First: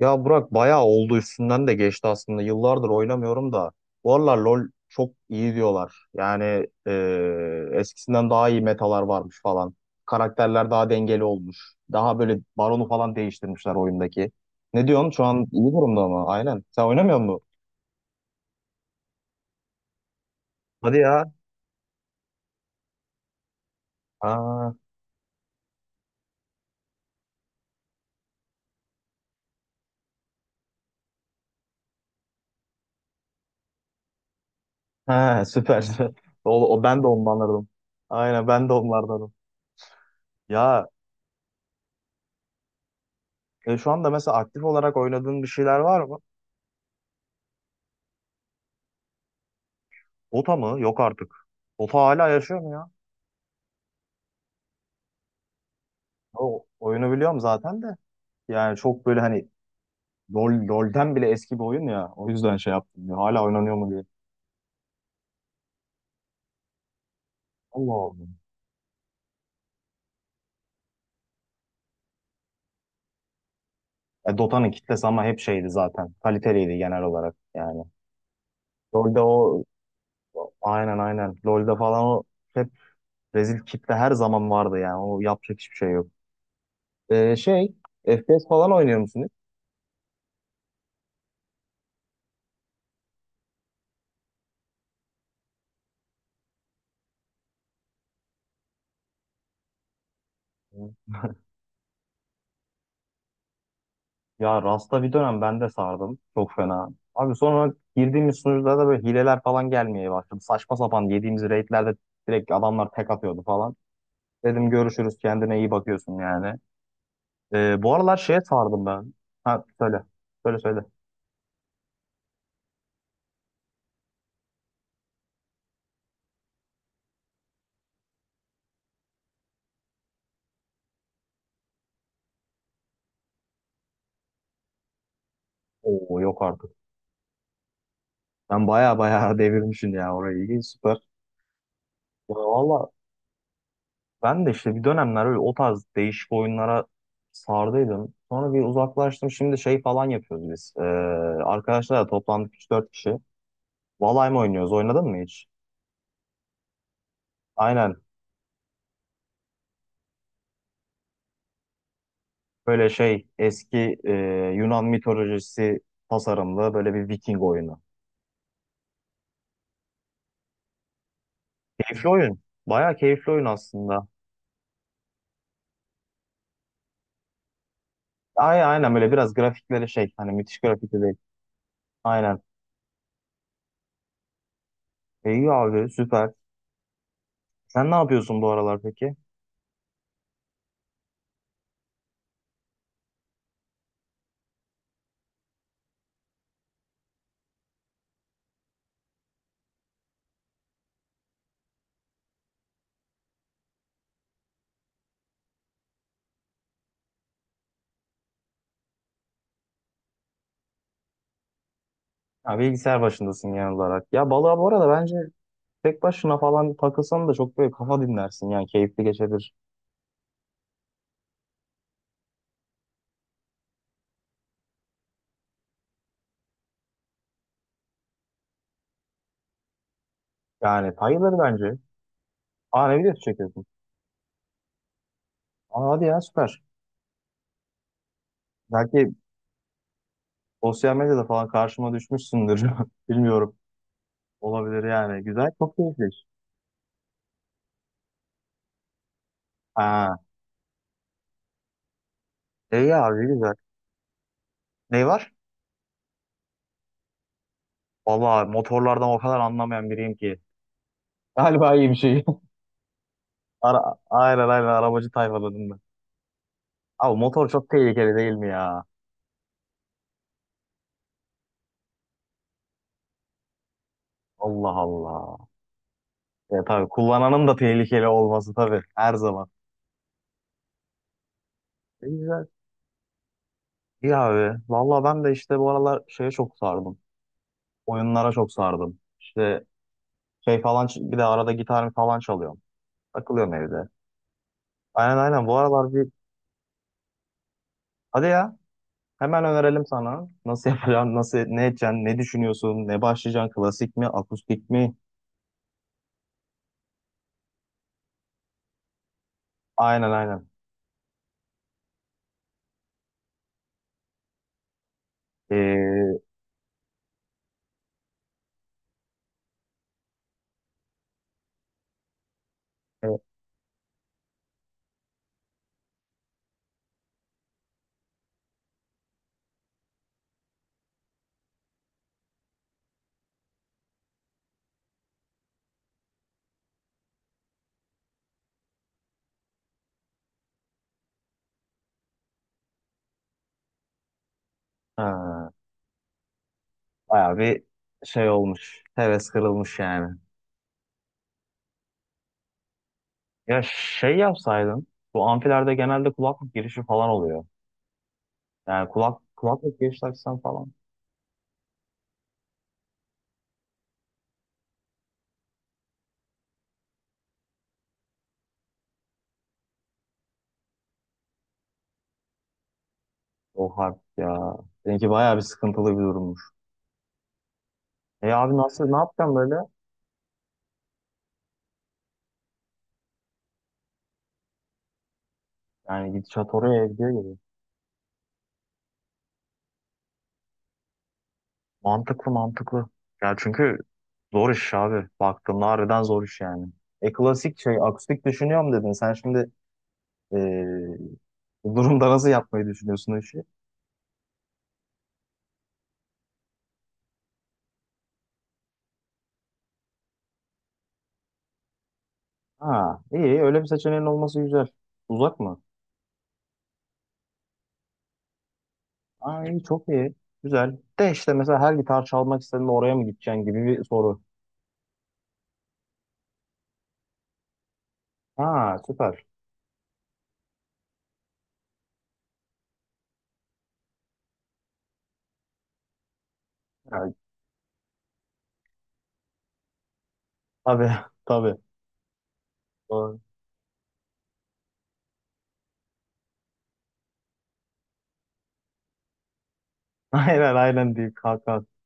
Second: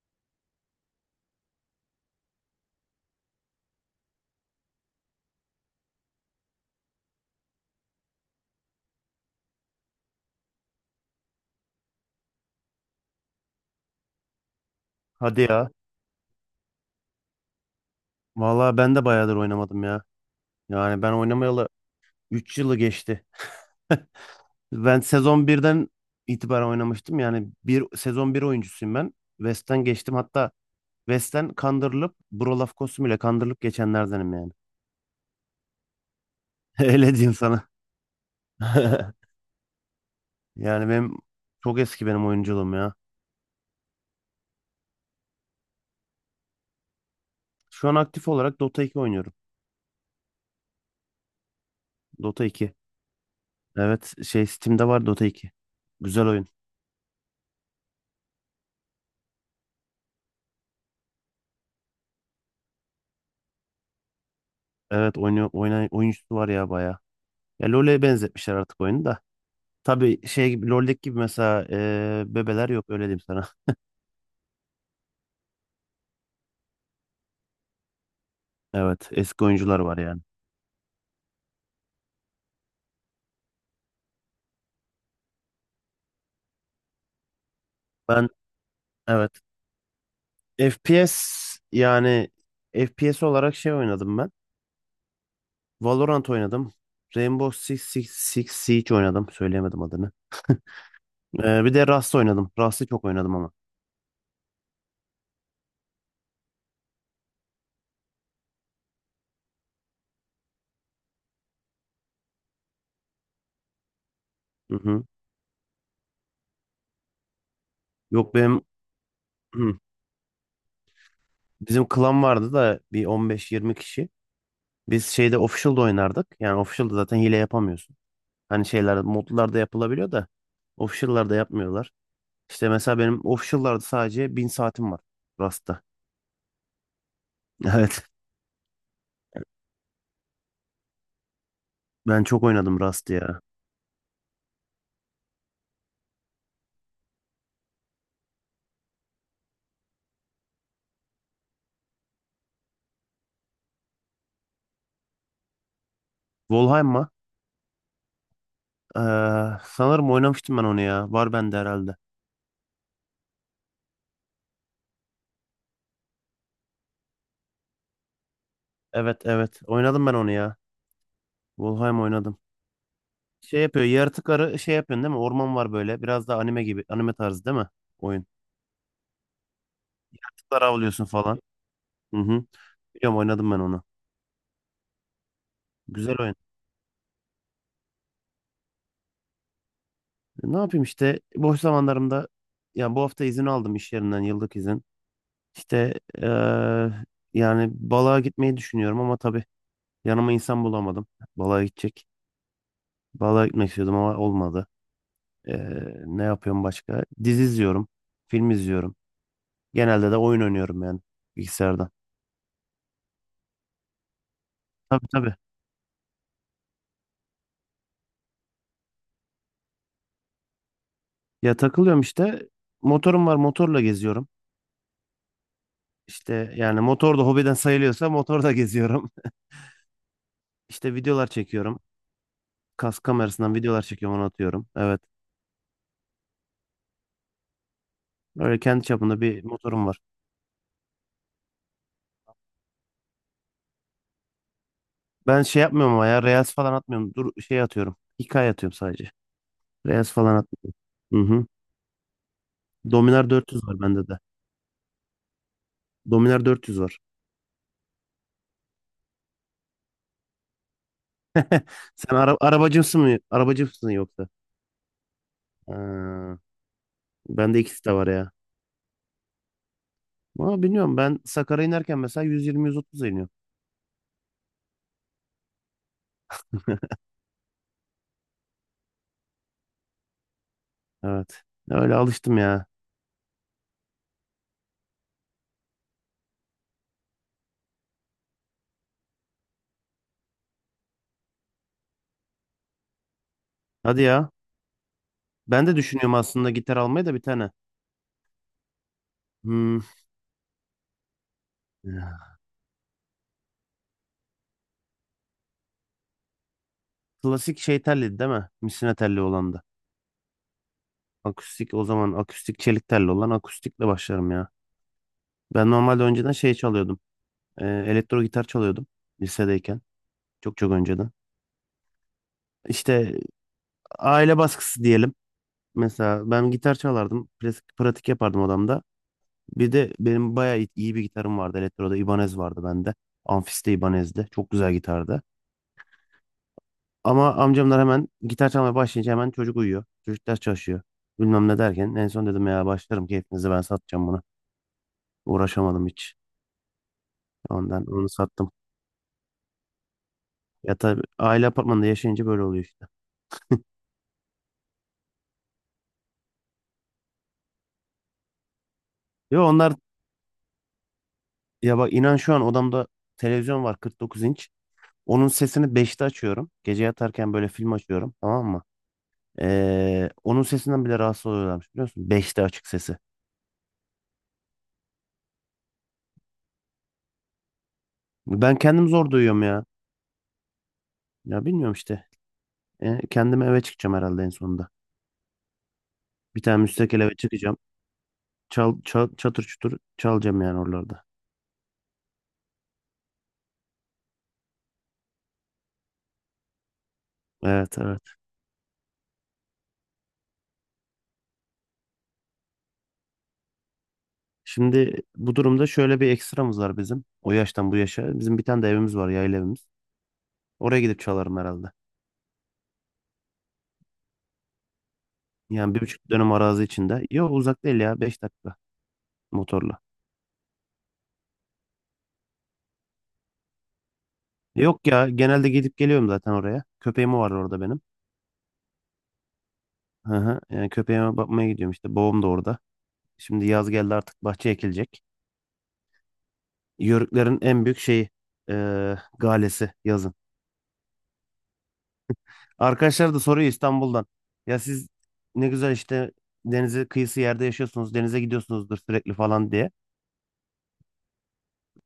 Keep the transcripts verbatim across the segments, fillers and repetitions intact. Ya Burak bayağı oldu üstünden de geçti aslında. Yıllardır oynamıyorum da. Bu aralar LoL çok iyi diyorlar. Yani e, eskisinden daha iyi metalar varmış falan. Karakterler daha dengeli olmuş. Daha böyle baronu falan değiştirmişler oyundaki. Ne diyorsun? Şu Hadi an ya. iyi durumda mı? Aynen. Sen oynamıyor musun? Vallahi ben de bayağıdır oynamadım ya. Hadi Yani ben ya. oynamayalı üç yılı geçti. Aa, Ben sezon birden itibaren oynamıştım. Yani bir sezon bir oyuncusuyum ben. West'ten geçtim. Hatta West'ten kandırılıp Brolaf Kosum ile kandırılıp geçenlerdenim yani. he, süper. O, o, ben de Öyle diyeyim ondanlardım. sana. Aynen ben de onlardanım. Ya Yani benim çok eski, benim oyunculuğum ya. E, şu anda mesela aktif olarak oynadığın bir şeyler var mı? Şu an aktif olarak Dota iki oynuyorum. Ota mı? Yok artık. Ota hala Dota yaşıyor mu iki. ya? Evet, şey, Steam'de var Dota iki. Güzel oyun. O oyunu biliyorum zaten de. Yani çok böyle hani LoL, LoL'den bile eski bir oyun ya. O yüzden şey yaptım. Ya, hala oynanıyor mu diye. Evet oynuyor, oyna, oyuncusu var ya bayağı. Ya LoL'e Allah Allah. benzetmişler artık oyunu da. Tabii şey gibi, LoL'deki gibi mesela eee, bebeler yok, öyle diyeyim sana. E, Dota'nın kitlesi ama hep şeydi zaten. Kaliteliydi genel olarak yani. Evet, LoL'de eski o oyuncular var yani. aynen aynen. LoL'de falan o hep rezil kitle her zaman vardı yani. O yapacak hiçbir şey yok. E, şey Ben, F P S falan oynuyor musun? evet, F P S, yani F P S olarak şey oynadım ben. Valorant oynadım. Rainbow Six, Six, Six Siege oynadım. Söyleyemedim adını. Hiç? Eee, bir de Rust oynadım. Rust'ı çok oynadım ama. Ya Rasta bir dönem ben de sardım. Çok fena. Abi sonra girdiğimiz sunucularda da böyle hileler falan gelmeye başladı. Saçma sapan yediğimiz raidlerde direkt adamlar tek atıyordu falan. Dedim Hı hı. görüşürüz kendine iyi bakıyorsun yani. Ee, bu aralar Yok şeye benim, sardım ben. Ha hı, söyle. Söyle söyle. bizim klan vardı da bir on beş yirmi kişi. Biz şeyde, official'da oynardık. Yani official'da zaten hile yapamıyorsun. Hani şeyler modlarda yapılabiliyor da official'larda yapmıyorlar. İşte mesela benim official'larda sadece bin saatim var Rust'ta. Oo yok artık. Evet. Ben baya baya devirmişim ya orayı. İyi, süper. Ben Ya çok oynadım valla Rust'ı ya. ben de işte bir dönemler öyle o tarz değişik oyunlara sardıydım. Sonra bir uzaklaştım. Şimdi şey falan yapıyoruz biz. Ee, arkadaşlarla toplandık üç dört kişi. Valay mı oynuyoruz. Oynadın mı hiç? Valheim'a Aynen. eee sanırım oynamıştım ben onu ya. Var bende herhalde. Böyle şey eski e, Yunan mitolojisi tasarımlı böyle bir Viking oyunu. Evet evet. Oynadım ben onu ya. Valheim Keyifli oyun. oynadım. Bayağı keyifli oyun Şey yapıyor. aslında. Yaratıkları şey yapıyorsun değil mi? Orman var böyle. Biraz da anime gibi. Anime tarzı değil mi oyun? Ay, aynen böyle biraz grafikleri şey hani müthiş Kuşlar grafikli avlıyorsun değil. falan. Hı Aynen. hı. Biliyorum, oynadım ben onu. E, iyi abi Güzel süper. oyun. Sen ne yapıyorsun bu aralar peki? E, Ne yapayım işte? Boş zamanlarımda, yani bu hafta izin aldım iş yerinden, yıllık izin. İşte, eee, yani balığa gitmeyi düşünüyorum ama tabii yanıma insan bulamadım. Balığa gidecek. Balığa gitmek istiyordum ama olmadı. Eee, ne yapıyorum başka? Dizi izliyorum. Film izliyorum. Genelde de oyun oynuyorum yani, bilgisayardan. Ha, bilgisayar başındasın genel olarak. Ya balığa bu arada Tabii, bence tabii. tek başına falan takılsan da çok böyle kafa dinlersin. Yani keyifli geçebilir. Ya, takılıyorum işte. Motorum var, motorla geziyorum. İşte yani motor da hobiden sayılıyorsa, motorla geziyorum. İşte Yani videolar bayılır bence. çekiyorum. Aa ne Kask video kamerasından çekiyorsun? videolar çekiyorum, onu atıyorum. Evet. Aa hadi ya süper. Öyle kendi Belki çapında bir motorum var. sosyal medyada falan karşıma düşmüşsündür. Bilmiyorum. Olabilir yani. Ben Güzel. şey Çok yapmıyorum ama keyifli. ya, Reels falan atmıyorum. Dur, şey atıyorum, hikaye atıyorum sadece. Reels Ha. falan atmıyorum. Hı hı. İyi abi Dominar güzel. dört yüz var bende de. Ne var? Dominar dört yüz var. Vallahi motorlardan o kadar anlamayan biriyim ki. Galiba iyi bir Sen şey. ara arabacımsın mı? Arabacımsın Ara, yoksa? aynen aynen arabacı tayfaladım ben. Ha, Abi motor bende çok ikisi de var tehlikeli değil ya. mi ya? Ama bilmiyorum, ben Sakarya inerken mesela yüz yirmi yüz otuz iniyorum. Allah Allah. Ya tabii kullananın da tehlikeli olması tabii. Her zaman. Evet. Öyle E, alıştım güzel. ya. İyi abi. Vallahi ben de işte bu aralar şeye çok sardım. Oyunlara çok sardım. İşte şey falan bir de arada gitar falan çalıyorum. Takılıyorum evde. Hadi ya. Aynen aynen bu Ben de aralar bir düşünüyorum aslında gitar almayı da, bir tane. hadi ya hemen Hmm. önerelim sana. Nasıl yapacaksın, nasıl ne edeceksin, ne Ya. düşünüyorsun, ne başlayacaksın, klasik mi, akustik mi? Klasik şey telliydi değil mi? Misina telli olan da. Aynen aynen. Akustik o zaman, akustik çelik telli olan, akustikle başlarım ya. Ben normalde Ee, önceden şey çalıyordum. E, elektro gitar çalıyordum lisedeyken. Çok çok önceden. İşte e, aile baskısı diyelim. Mesela ben gitar çalardım, klasik pratik yapardım odamda. Bir de benim bayağı iyi iyi bir gitarım vardı. Elektroda Ibanez vardı bende. Amfiste Ibanez'di, çok güzel gitardı. Ama amcamlar, hemen gitar çalmaya başlayınca hemen, çocuk uyuyor, çocuk ders çalışıyor, bilmem ne derken, en son dedim ya, başlarım keyfinize, ben satacağım bunu. ha, Uğraşamadım hiç. bayağı bir Ondan onu şey sattım. olmuş. Heves kırılmış yani. Ya tabii, aile apartmanında yaşayınca böyle oluyor işte. Ya şey yapsaydın bu amfilerde genelde kulaklık girişi falan oluyor. Yani kulak Yo, onlar. kulaklık giriş taksan falan. Ya bak, inan, şu an odamda televizyon var kırk dokuz inç. Onun sesini beşte açıyorum. Gece yatarken böyle film açıyorum, tamam mı? Ee, onun sesinden bile rahatsız oluyorlarmış, biliyorsun, beşte açık sesi. O harp ya. Seninki bayağı bir sıkıntılı bir durummuş. E abi Ben nasıl kendim ne zor yapacaksın duyuyorum böyle? ya. Ya bilmiyorum işte. Ee, kendim eve çıkacağım herhalde en sonunda. Yani Bir gidişat tane oraya müstakil gidiyor eve gibi. çıkacağım. Çal, çal, çatır çutur çalacağım yani, oralarda. Mantıklı mantıklı. Ya çünkü zor iş abi. Baktığımda harbiden zor iş yani. E klasik şey Evet evet. akustik düşünüyorum dedin. Sen şimdi e, bu durumda nasıl yapmayı düşünüyorsun o işi? Şimdi bu durumda şöyle bir ekstramız var bizim. O yaştan bu yaşa, bizim bir tane de evimiz var, yayla evimiz. Oraya gidip çalarım herhalde. Ha iyi öyle bir seçeneğin olması güzel. Uzak mı? Yani bir buçuk dönüm arazi içinde. Yok, uzak değil ya. Beş dakika Ha iyi motorla. çok iyi. Güzel. De işte mesela her gitar çalmak istediğinde oraya mı gideceksin gibi bir soru. Yok ya, genelde gidip geliyorum zaten oraya. Köpeğim var orada benim. Ha süper. Hı hı. Yani köpeğime bakmaya gidiyorum işte. Babam da orada. Şimdi yaz geldi artık, bahçe ekilecek. Ya, Yörüklerin en büyük şeyi eee, galesi yazın. tabii tabii. Arkadaşlar Doğru. da soruyor İstanbul'dan. Ya siz ne güzel işte, denize kıyısı yerde yaşıyorsunuz, denize gidiyorsunuzdur sürekli falan diye. Aynen aynen deyip kalk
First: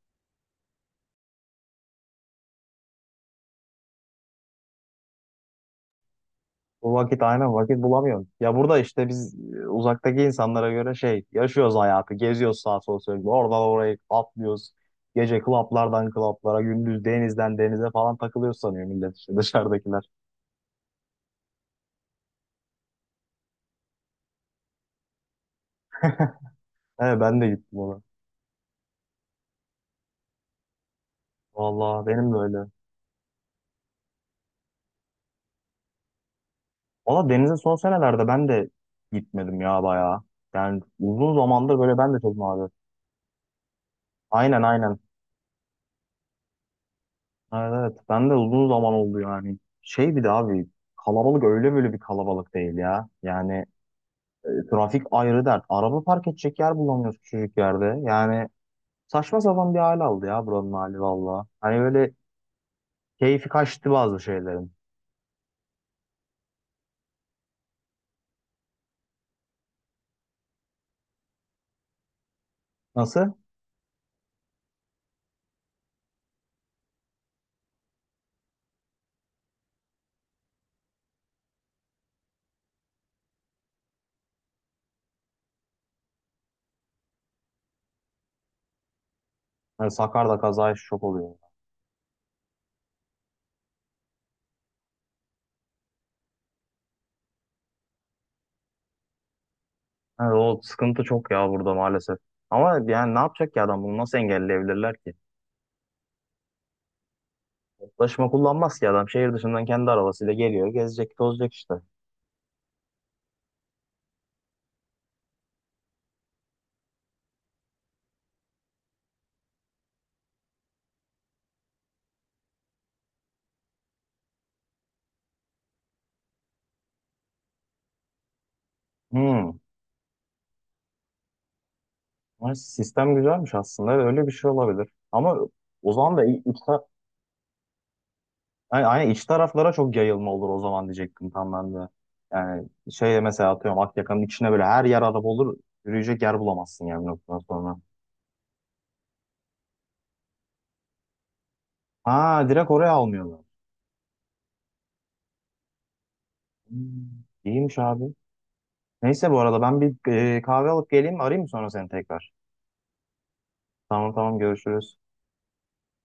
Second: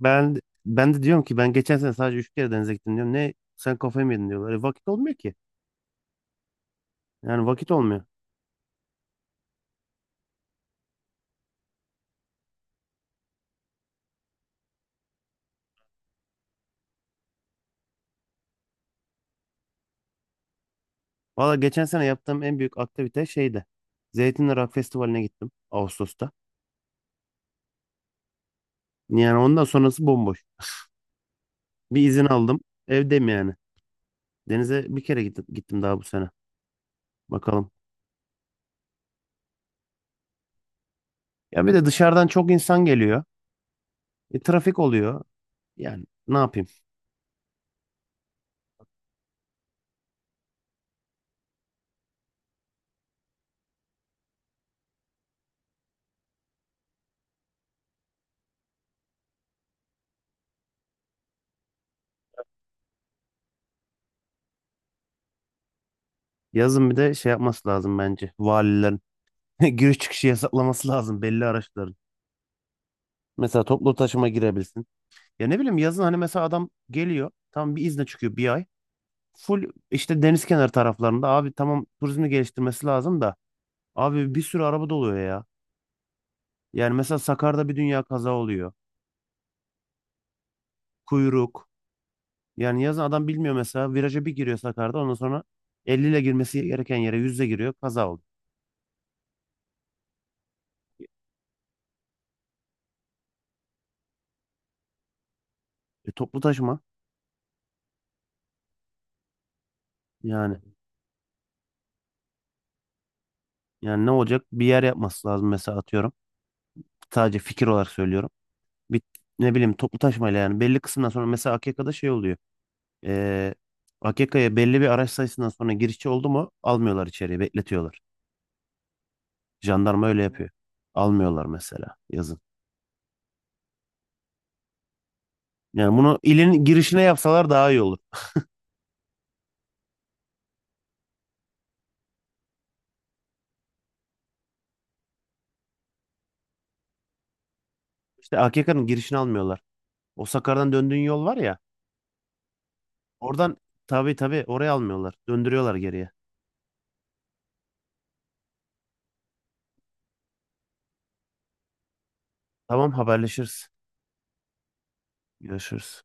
Ben ben de diyorum ki, ben geçen sene sadece üç kere denize gittim diyorum. Ne, sen kafayı mı yedin diyorlar. E, vakit olmuyor ki. bu vakit Yani aynen vakit vakit olmuyor. bulamıyorum. Ya burada işte biz e, uzaktaki insanlara göre şey yaşıyoruz hayatı. Geziyoruz sağa sola sürekli. Oradan oraya atlıyoruz. Gece klaplardan klaplara, gündüz denizden denize falan takılıyoruz sanıyor millet işte dışarıdakiler. Valla geçen sene yaptığım en büyük aktivite şeydi, Zeytinli Rock Festivali'ne gittim Ağustos'ta. Evet ben de gittim ona. Yani ondan sonrası bomboş. Vallahi Bir izin benim de aldım, öyle. evdeyim yani. Denize bir kere gittim, gittim daha bu sene. Valla denize Bakalım. son senelerde ben de gitmedim ya bayağı. Yani uzun Ya bir zamandır de böyle ben de dışarıdan çok çok nadir. insan geliyor. E, Aynen trafik aynen. oluyor. Yani ne yapayım? Evet, evet. Ben de uzun zaman oldu yani. Şey bir de abi kalabalık öyle böyle bir kalabalık değil ya. Yani trafik ayrı dert. Araba park edecek yer bulamıyoruz küçücük yerde. Yani saçma sapan bir hal aldı ya buranın hali valla. Hani böyle keyfi kaçtı bazı şeylerin. Yazın bir de şey yapması lazım bence. Valilerin giriş çıkışı yasaklaması lazım belli araçların. Nasıl? Mesela toplu taşıma girebilsin. Ya ne bileyim, yazın hani mesela adam geliyor, tam bir izne çıkıyor bir ay. Full işte deniz kenarı taraflarında, abi tamam turizmi geliştirmesi lazım da, abi bir sürü araba doluyor ya. Yani mesela Sakarya'da bir dünya kaza oluyor. Hani Sakarya'da kazaya şok oluyor. Kuyruk. Yani yazın adam bilmiyor, mesela viraja bir giriyor Sakarya'da, ondan sonra elli ile girmesi gereken yere yüzle giriyor, kaza oldu. Yani o sıkıntı çok ya burada maalesef. Ama yani ne yapacak ki adam bunu nasıl engelleyebilirler ki? E, toplu taşıma, Taşıma kullanmaz ki adam. Şehir dışından kendi arabasıyla yani geliyor, gezecek, tozacak işte. yani ne olacak, bir yer yapması lazım mesela, atıyorum. Sadece fikir olarak söylüyorum. Bir, ne bileyim, toplu taşımayla yani, belli kısımdan sonra mesela A K K'da şey oluyor. E, A K K'ya belli bir araç sayısından sonra girişçi oldu mu, almıyorlar içeriye, bekletiyorlar. Hmm. Jandarma öyle yapıyor. Almıyorlar mesela yazın. Ay, sistem güzelmiş aslında. Öyle bir şey olabilir. Ama o Yani zaman bunu da ilin girişine yapsalar daha iyi olur. yani aynen iç taraflara çok yayılma olur o zaman diyecektim tam ben de. Yani şey mesela atıyorum Akyaka'nın içine böyle her yer araba olur. Yürüyecek yer bulamazsın yani bir noktadan sonra. İşte A K K'nın girişini almıyorlar. O Sakar'dan döndüğün yol var ya. Ha direkt oraya almıyorlar. Oradan, tabii tabii, oraya almıyorlar. Döndürüyorlar geriye. Hmm, İyiymiş abi. Neyse bu arada ben bir e, kahve alıp geleyim arayayım mı sonra seni tekrar? Tamam, haberleşiriz. Tamam tamam görüşürüz. Görüşürüz.